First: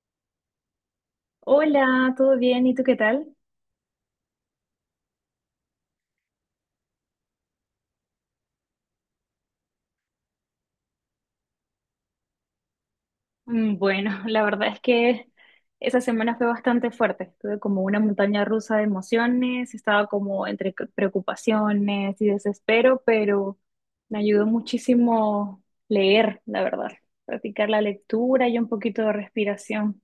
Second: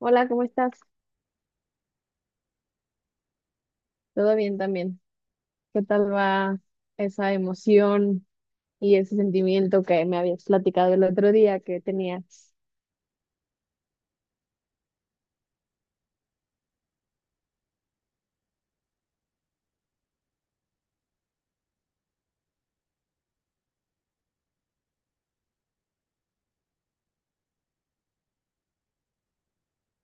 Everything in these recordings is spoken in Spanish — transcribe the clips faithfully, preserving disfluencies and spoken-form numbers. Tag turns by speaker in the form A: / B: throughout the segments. A: Hola, ¿cómo estás?
B: Hola, ¿todo bien? ¿Y tú qué tal?
A: Todo bien también. ¿Qué tal va esa emoción y ese sentimiento que me habías platicado el otro día que tenías?
B: Mm, Bueno, la verdad es que esa semana fue bastante fuerte. Tuve como una montaña rusa de emociones, estaba como entre c- preocupaciones y desespero, pero me ayudó muchísimo leer, la verdad, practicar la lectura y un poquito de respiración.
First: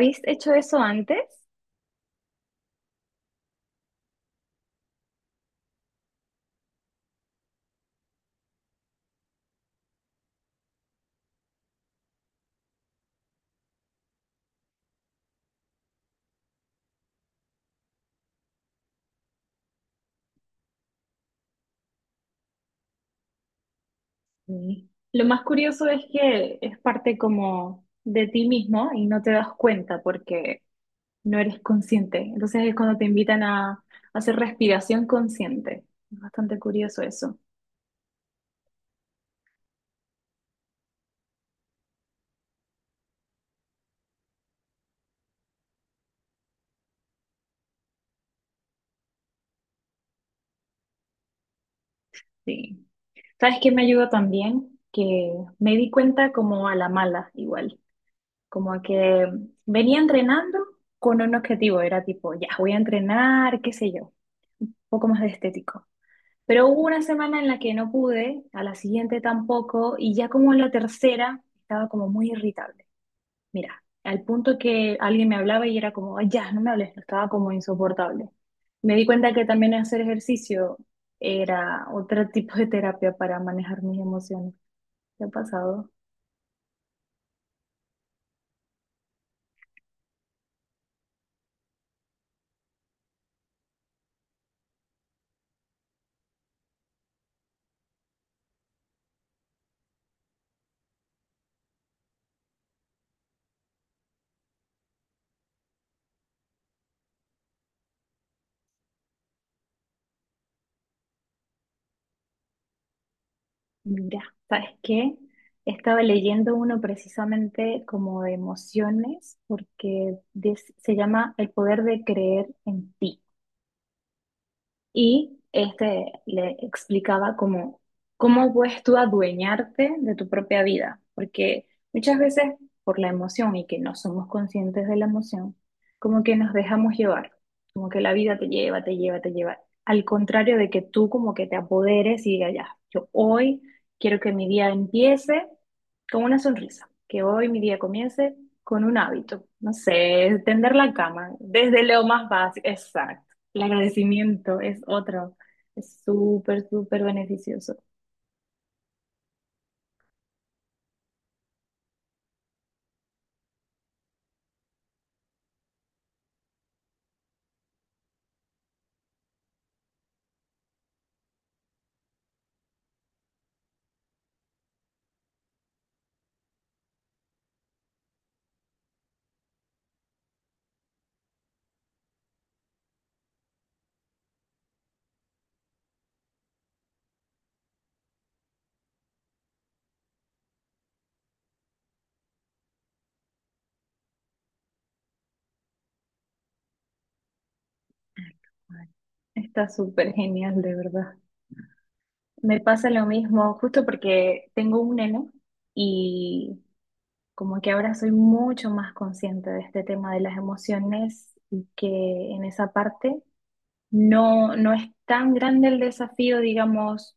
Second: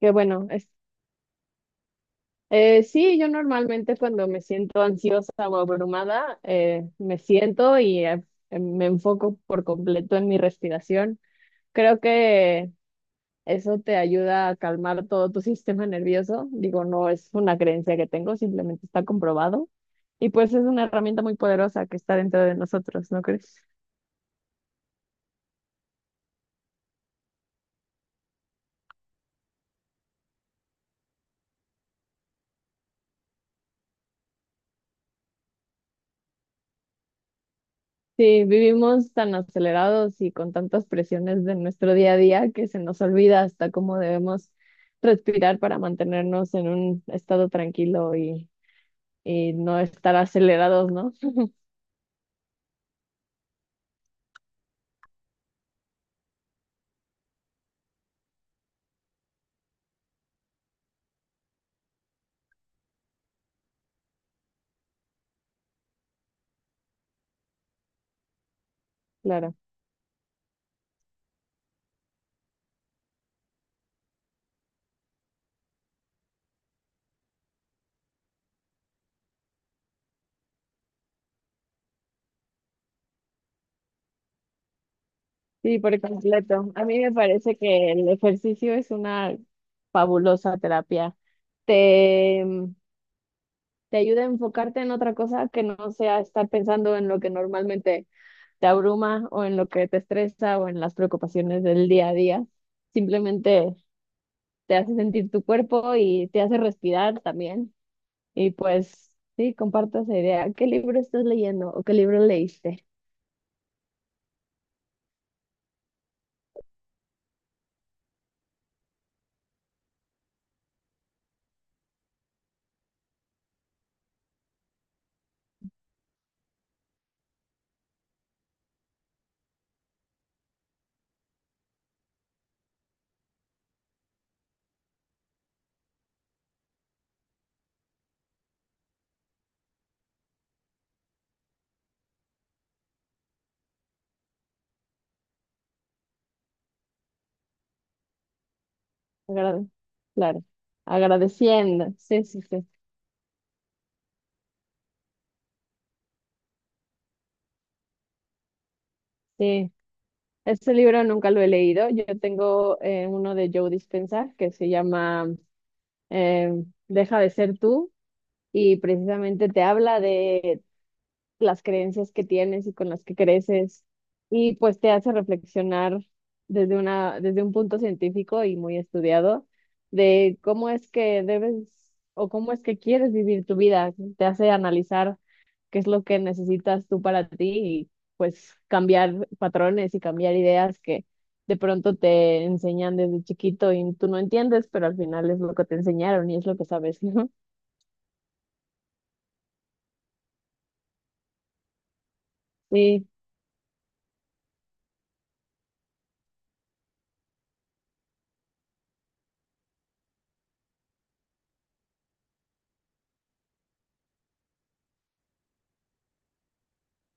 A: Que bueno,
B: hecho
A: es,
B: eso antes?
A: eh, sí, yo normalmente cuando me siento ansiosa o abrumada, eh, me siento y eh, me enfoco por completo en mi respiración. Creo que eso te ayuda a calmar todo tu sistema nervioso. Digo, no es una creencia que tengo, simplemente está comprobado. Y pues es una herramienta muy poderosa que está dentro de nosotros, ¿no crees?
B: Sí. Lo más curioso es que es parte como de ti mismo y no te das cuenta porque no eres consciente. Entonces es cuando te invitan a hacer respiración consciente. Es bastante curioso eso.
A: Sí, vivimos tan acelerados y con tantas presiones de nuestro día a día que se nos olvida hasta cómo debemos respirar para mantenernos en un estado tranquilo y, y no estar acelerados, ¿no?
B: Sí. ¿Sabes qué me ayudó también? Que me di cuenta como a la mala, igual. Como que venía entrenando con un objetivo. Era tipo, ya, voy a entrenar, qué sé yo, un poco más de estético. Pero hubo una semana en la que no pude, a la siguiente
A: Claro.
B: tampoco, y ya como en la tercera estaba como muy irritable. Mira, al punto que alguien me hablaba y era como: "Ay, ya, no me hables", estaba como insoportable. Me di cuenta que también hacer ejercicio era otro tipo de terapia para manejar mis emociones. ¿Qué ha
A: Sí,
B: pasado?
A: por completo. A mí me parece que el ejercicio es una fabulosa terapia. Te, mm, te ayuda a enfocarte en otra cosa que no sea estar pensando en lo que normalmente te abruma o en lo que te estresa o en las preocupaciones del día a día. Simplemente te hace sentir tu cuerpo y te hace respirar también. Y pues sí, comparto esa idea. ¿Qué libro estás leyendo o qué libro leíste?
B: Mira, ¿sabes qué? Estaba leyendo uno precisamente como de emociones, porque des- se llama El poder de creer en ti. Y este le explicaba cómo, cómo puedes tú adueñarte de tu propia vida, porque muchas veces por la emoción y que no somos conscientes de la emoción, como que nos dejamos llevar, como que la vida te lleva, te lleva, te lleva, al contrario de que tú como que te apoderes y digas, ya, yo hoy quiero que mi día empiece con una sonrisa, que hoy mi día comience con un hábito,
A: Agra-
B: no sé,
A: claro,
B: tender la cama, desde
A: agradeciendo.
B: lo
A: Sí,
B: más
A: sí,
B: básico,
A: sí.
B: exacto. El agradecimiento es otro. Es súper, súper beneficioso.
A: Sí, este libro nunca lo he leído. Yo tengo eh, uno de Joe Dispenza que se llama eh, Deja de ser tú, y precisamente te habla de las creencias que tienes y con las que creces, y pues te hace reflexionar desde una, desde un punto científico y muy estudiado de cómo es que debes o cómo es que quieres vivir tu vida. Te hace analizar qué es lo que necesitas tú para ti y pues cambiar patrones y cambiar ideas que de pronto te enseñan desde chiquito y tú no entiendes, pero al final es lo que te enseñaron y es lo que sabes, ¿no?
B: Ay, está súper genial, de verdad. Me pasa lo
A: Sí,
B: mismo justo porque tengo un neno y como que ahora soy mucho más consciente de este tema de las emociones y que en esa parte no, no es tan grande el desafío, digamos,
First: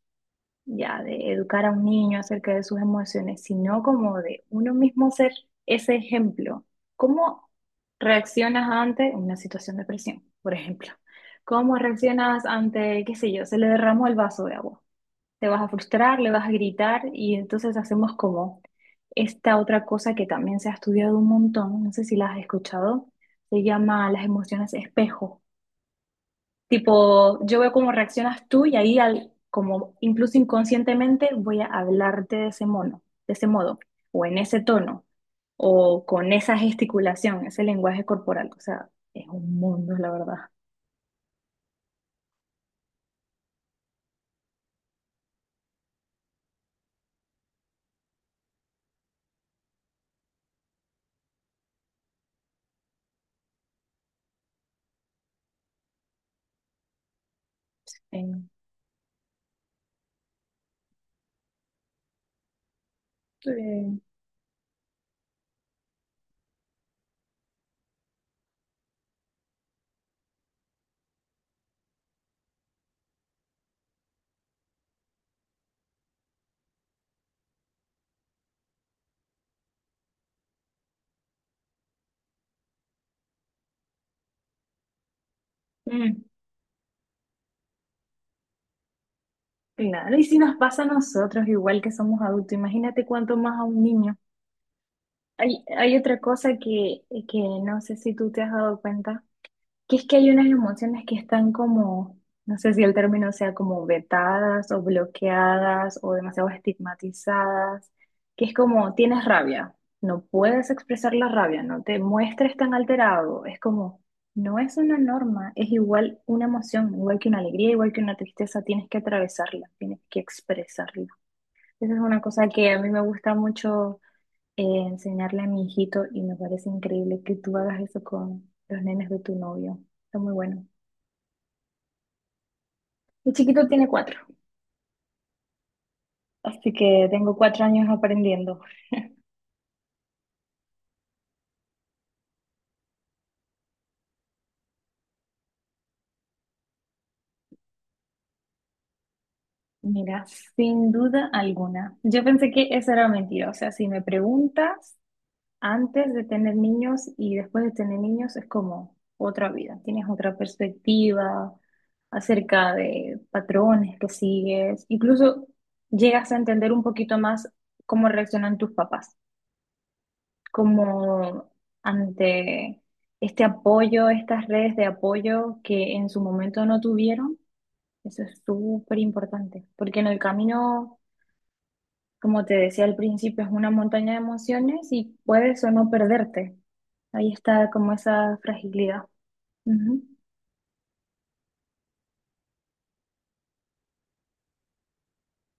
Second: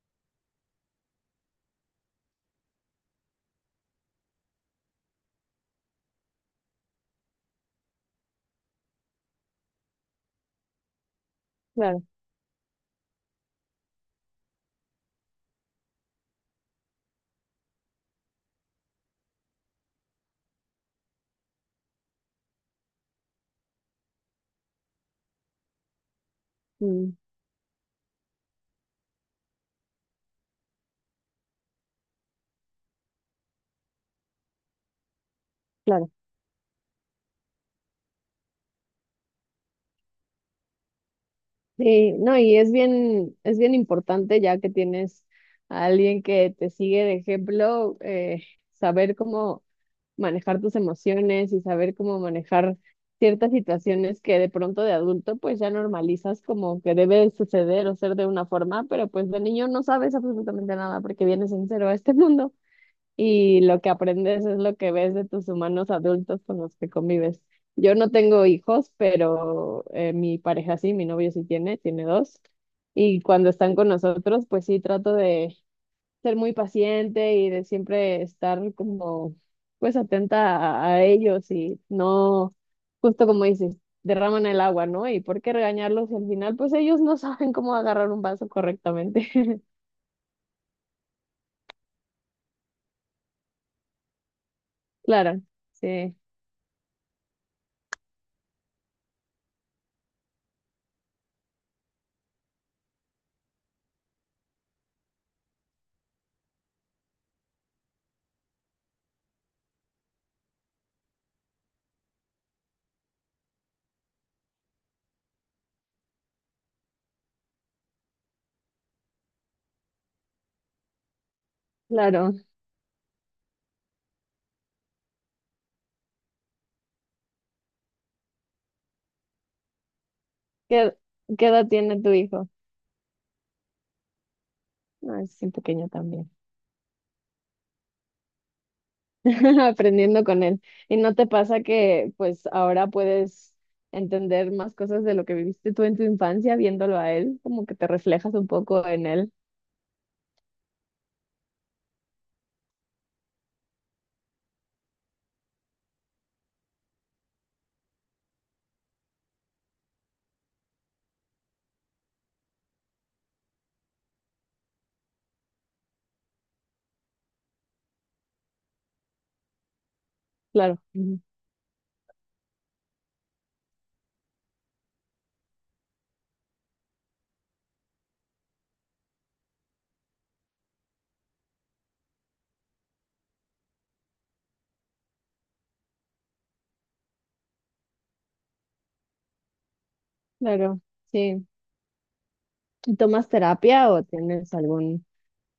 B: ya de educar a un niño acerca de sus emociones, sino como de uno mismo ser ese ejemplo. ¿Cómo reaccionas ante una situación de presión, por ejemplo? ¿Cómo
A: claro,
B: reaccionas ante, qué sé yo, se le derramó el vaso de agua? Te vas a frustrar, le vas a gritar y entonces hacemos como esta otra cosa que también se ha estudiado un montón, no sé si la has escuchado, se llama las emociones espejo.
A: mm,
B: Tipo, yo veo cómo reaccionas tú y ahí, al, como incluso inconscientemente, voy a hablarte de ese mono, de ese modo, o en ese tono, o
A: claro.
B: con esa gesticulación, ese lenguaje corporal. O sea, es un mundo, la verdad.
A: Sí, no, y es bien, es bien importante ya que tienes a alguien que te sigue de ejemplo, eh, saber cómo manejar tus emociones y saber cómo manejar ciertas situaciones que de pronto de adulto pues ya normalizas como que debe suceder o ser de una
B: En-
A: forma, pero pues de niño no sabes absolutamente nada porque vienes en cero a este mundo, y lo que
B: Sí.
A: aprendes es lo que ves de tus humanos adultos con los que convives. Yo no tengo hijos, pero eh, mi pareja sí, mi novio sí tiene, tiene dos. Y cuando están con nosotros, pues sí trato de ser muy paciente y de siempre estar como pues atenta a, a ellos y no, justo como dices, derraman el agua, ¿no? ¿Y por qué regañarlos? Y
B: Mm,
A: al final, pues ellos no saben cómo agarrar un vaso correctamente.
B: claro, y si nos pasa a nosotros, igual que somos adultos, imagínate cuánto más a un niño.
A: Claro,
B: Hay, hay
A: sí,
B: otra cosa que, que no sé si tú te has dado cuenta. Que es que hay unas emociones que están como, no sé si el término sea como vetadas o bloqueadas o demasiado estigmatizadas, que es como tienes rabia, no puedes expresar la rabia, no te muestres tan alterado, es como, no es una norma, es igual una emoción, igual que una alegría, igual que una tristeza, tienes que atravesarla, tienes que expresarla. Esa es una
A: claro.
B: cosa que a mí me gusta mucho eh, enseñarle a mi hijito y me parece increíble que tú hagas eso con los nenes de tu novio. Está muy bueno.
A: ¿Qué, qué edad tiene tu hijo?
B: Mi chiquito tiene cuatro,
A: No, es bien pequeño también.
B: así que tengo cuatro años aprendiendo.
A: Aprendiendo con él. ¿Y no te pasa que pues ahora puedes entender más cosas de lo que viviste tú en tu infancia viéndolo a él? Como que te reflejas un poco en él.
B: Mira, sin duda alguna. Yo pensé que eso era mentira. O sea, si me preguntas antes de tener niños y después de tener niños, es como otra vida. Tienes otra perspectiva acerca de patrones que sigues. Incluso llegas a entender un poquito más cómo reaccionan tus papás.
A: Claro.
B: Como ante este apoyo, estas redes de apoyo que en su momento no tuvieron. Eso es súper importante, porque en el camino, como te decía al principio, es una montaña de emociones y puedes o no perderte. Ahí está como esa fragilidad. Ujú.
A: Claro, sí. ¿Y tomas terapia o tienes algún,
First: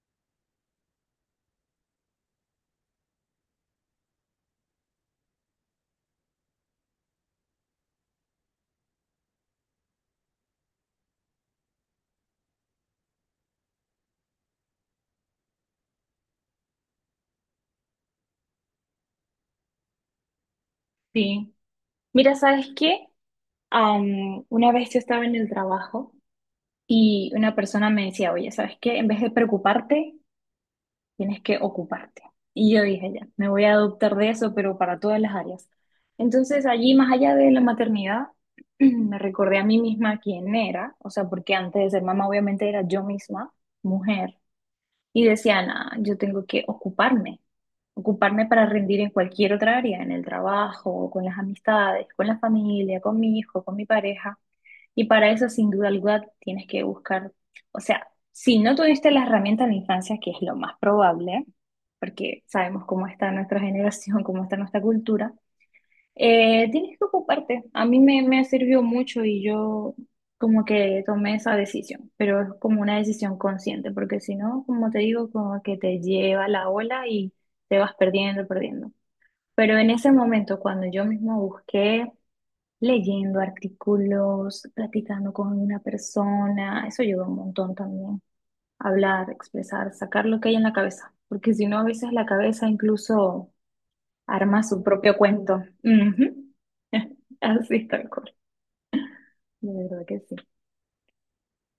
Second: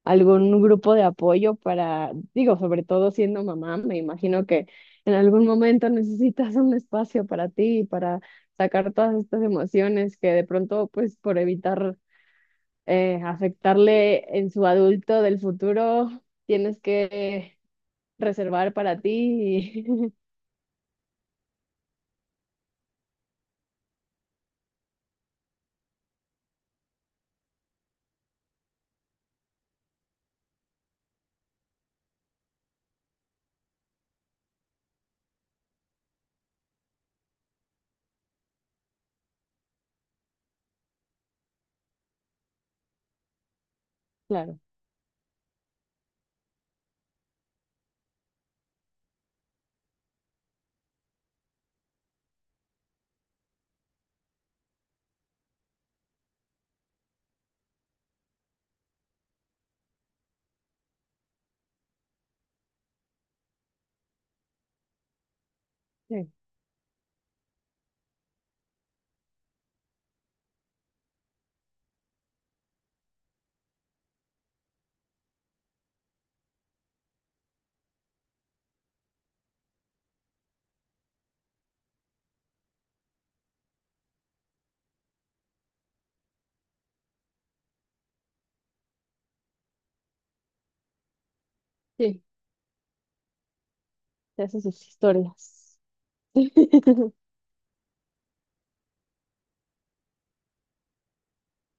A: algún grupo de apoyo para, digo, sobre todo siendo mamá? Me imagino que en algún momento necesitas un espacio para ti, para sacar todas estas emociones que de pronto, pues por evitar eh, afectarle en su adulto del futuro, tienes que reservar para ti y
B: Sí. Mira, ¿sabes qué? Am, una vez yo estaba en el trabajo y una persona me decía, oye, ¿sabes qué? En vez de preocuparte, tienes que ocuparte. Y yo dije, ya, me voy a adoptar de eso, pero para todas las áreas. Entonces, allí, más allá de la maternidad, me recordé a mí misma quién era, o sea, porque antes de ser mamá, obviamente era yo misma, mujer,
A: claro,
B: y decía: "Nah, yo tengo que ocuparme, ocuparme para rendir en cualquier otra área, en el trabajo, con las amistades, con la familia, con mi hijo, con mi pareja". Y para eso, sin duda alguna, tienes que buscar, o sea, si no tuviste las herramientas de la infancia, que es lo más probable, porque sabemos cómo está nuestra generación, cómo está nuestra cultura,
A: sí,
B: eh, tienes que ocuparte. A mí me, me sirvió mucho y yo como que tomé esa decisión, pero es como una decisión consciente, porque si no, como te digo, como que te lleva la ola y te vas perdiendo, perdiendo. Pero en ese momento, cuando yo misma busqué leyendo artículos, platicando con una persona, eso ayuda un montón también. Hablar, expresar, sacar lo que hay en la cabeza, porque si no, a veces
A: sí,
B: la cabeza incluso
A: te
B: arma
A: haces
B: su
A: sus
B: propio cuento.
A: historias.
B: Ujú. Así tal cual. De verdad que sí.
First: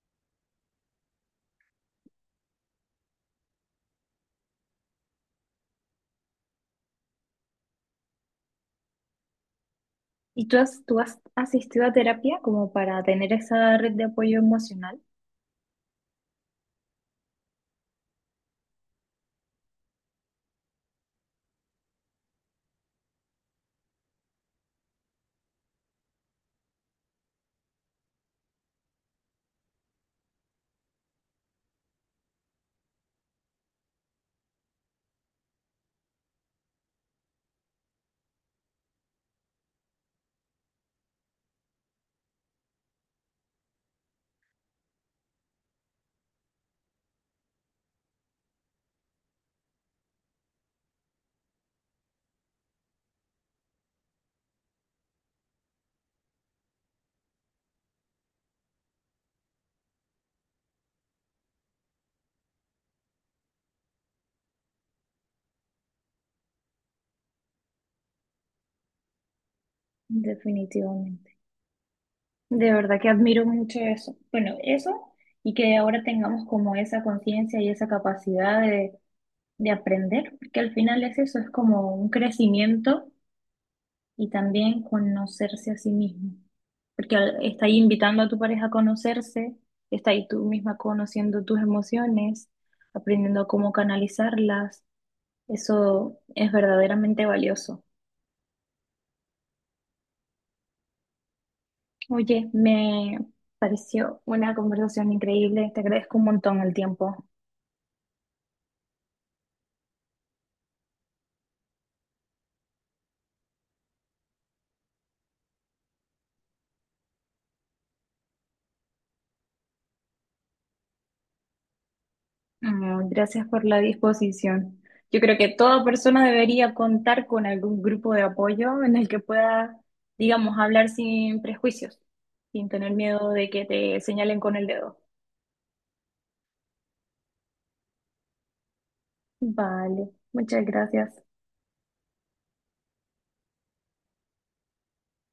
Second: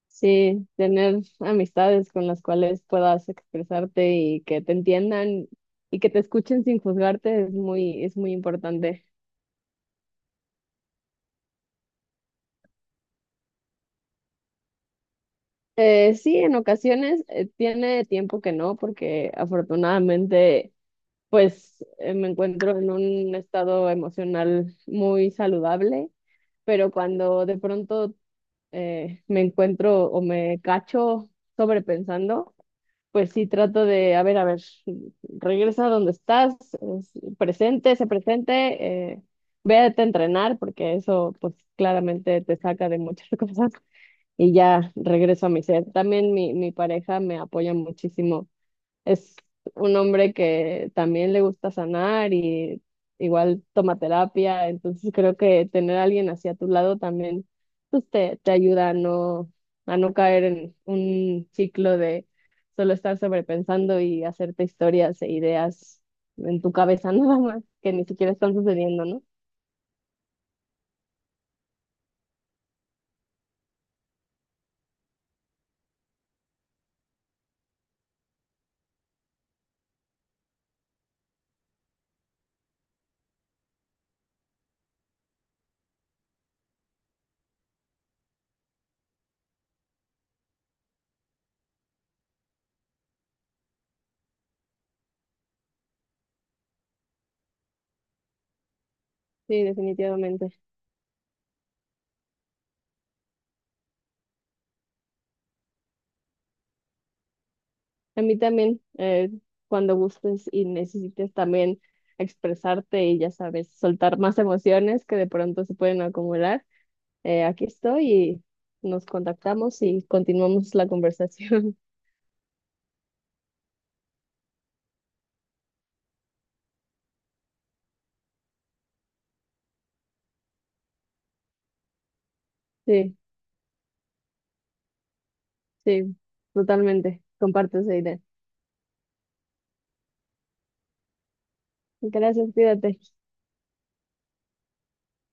A: Sí, tener amistades con las cuales puedas expresarte y que te entiendan y que te escuchen sin juzgarte es muy, es muy importante.
B: ¿Y tú has, tú has asistido a terapia como para tener esa red de apoyo emocional?
A: Eh, sí, en ocasiones eh, tiene tiempo que no, porque afortunadamente pues eh, me encuentro en un estado emocional muy saludable, pero cuando de pronto eh, me encuentro o me cacho sobrepensando, pues sí trato de, a ver, a ver, regresa a donde estás, es- presente, sé presente, eh, vete a entrenar, porque eso pues claramente te saca de muchas cosas y ya regreso a mi ser. También mi, mi pareja me apoya muchísimo, es un hombre que también le gusta sanar y igual toma terapia, entonces creo que tener a alguien así a tu lado también pues te, te ayuda a no, a no caer en un ciclo de solo estar sobrepensando y hacerte historias e ideas en tu cabeza nada más que ni siquiera están sucediendo, ¿no?
B: Definitivamente. De verdad que admiro mucho eso. Bueno, eso y que ahora tengamos como esa conciencia y esa capacidad de, de aprender, porque al final es eso, es como un crecimiento y también conocerse a sí mismo, porque al- está ahí invitando a tu pareja a conocerse, está ahí tú misma conociendo tus emociones, aprendiendo cómo canalizarlas, eso es verdaderamente valioso.
A: Sí, definitivamente.
B: Oye, me pareció una conversación increíble, te agradezco un montón el tiempo.
A: A mí también, eh, cuando gustes y necesites también expresarte y ya sabes, soltar más emociones que de pronto se pueden acumular, eh, aquí estoy y nos contactamos y continuamos la conversación.
B: Ah, gracias por la disposición. Yo creo que toda persona debería contar con algún grupo de apoyo en el que pueda, digamos, hablar sin prejuicios, sin tener
A: Sí,
B: miedo de que te señalen con el dedo.
A: sí, totalmente. Comparto esa idea.
B: Vale, muchas gracias.
A: Gracias, cuídate.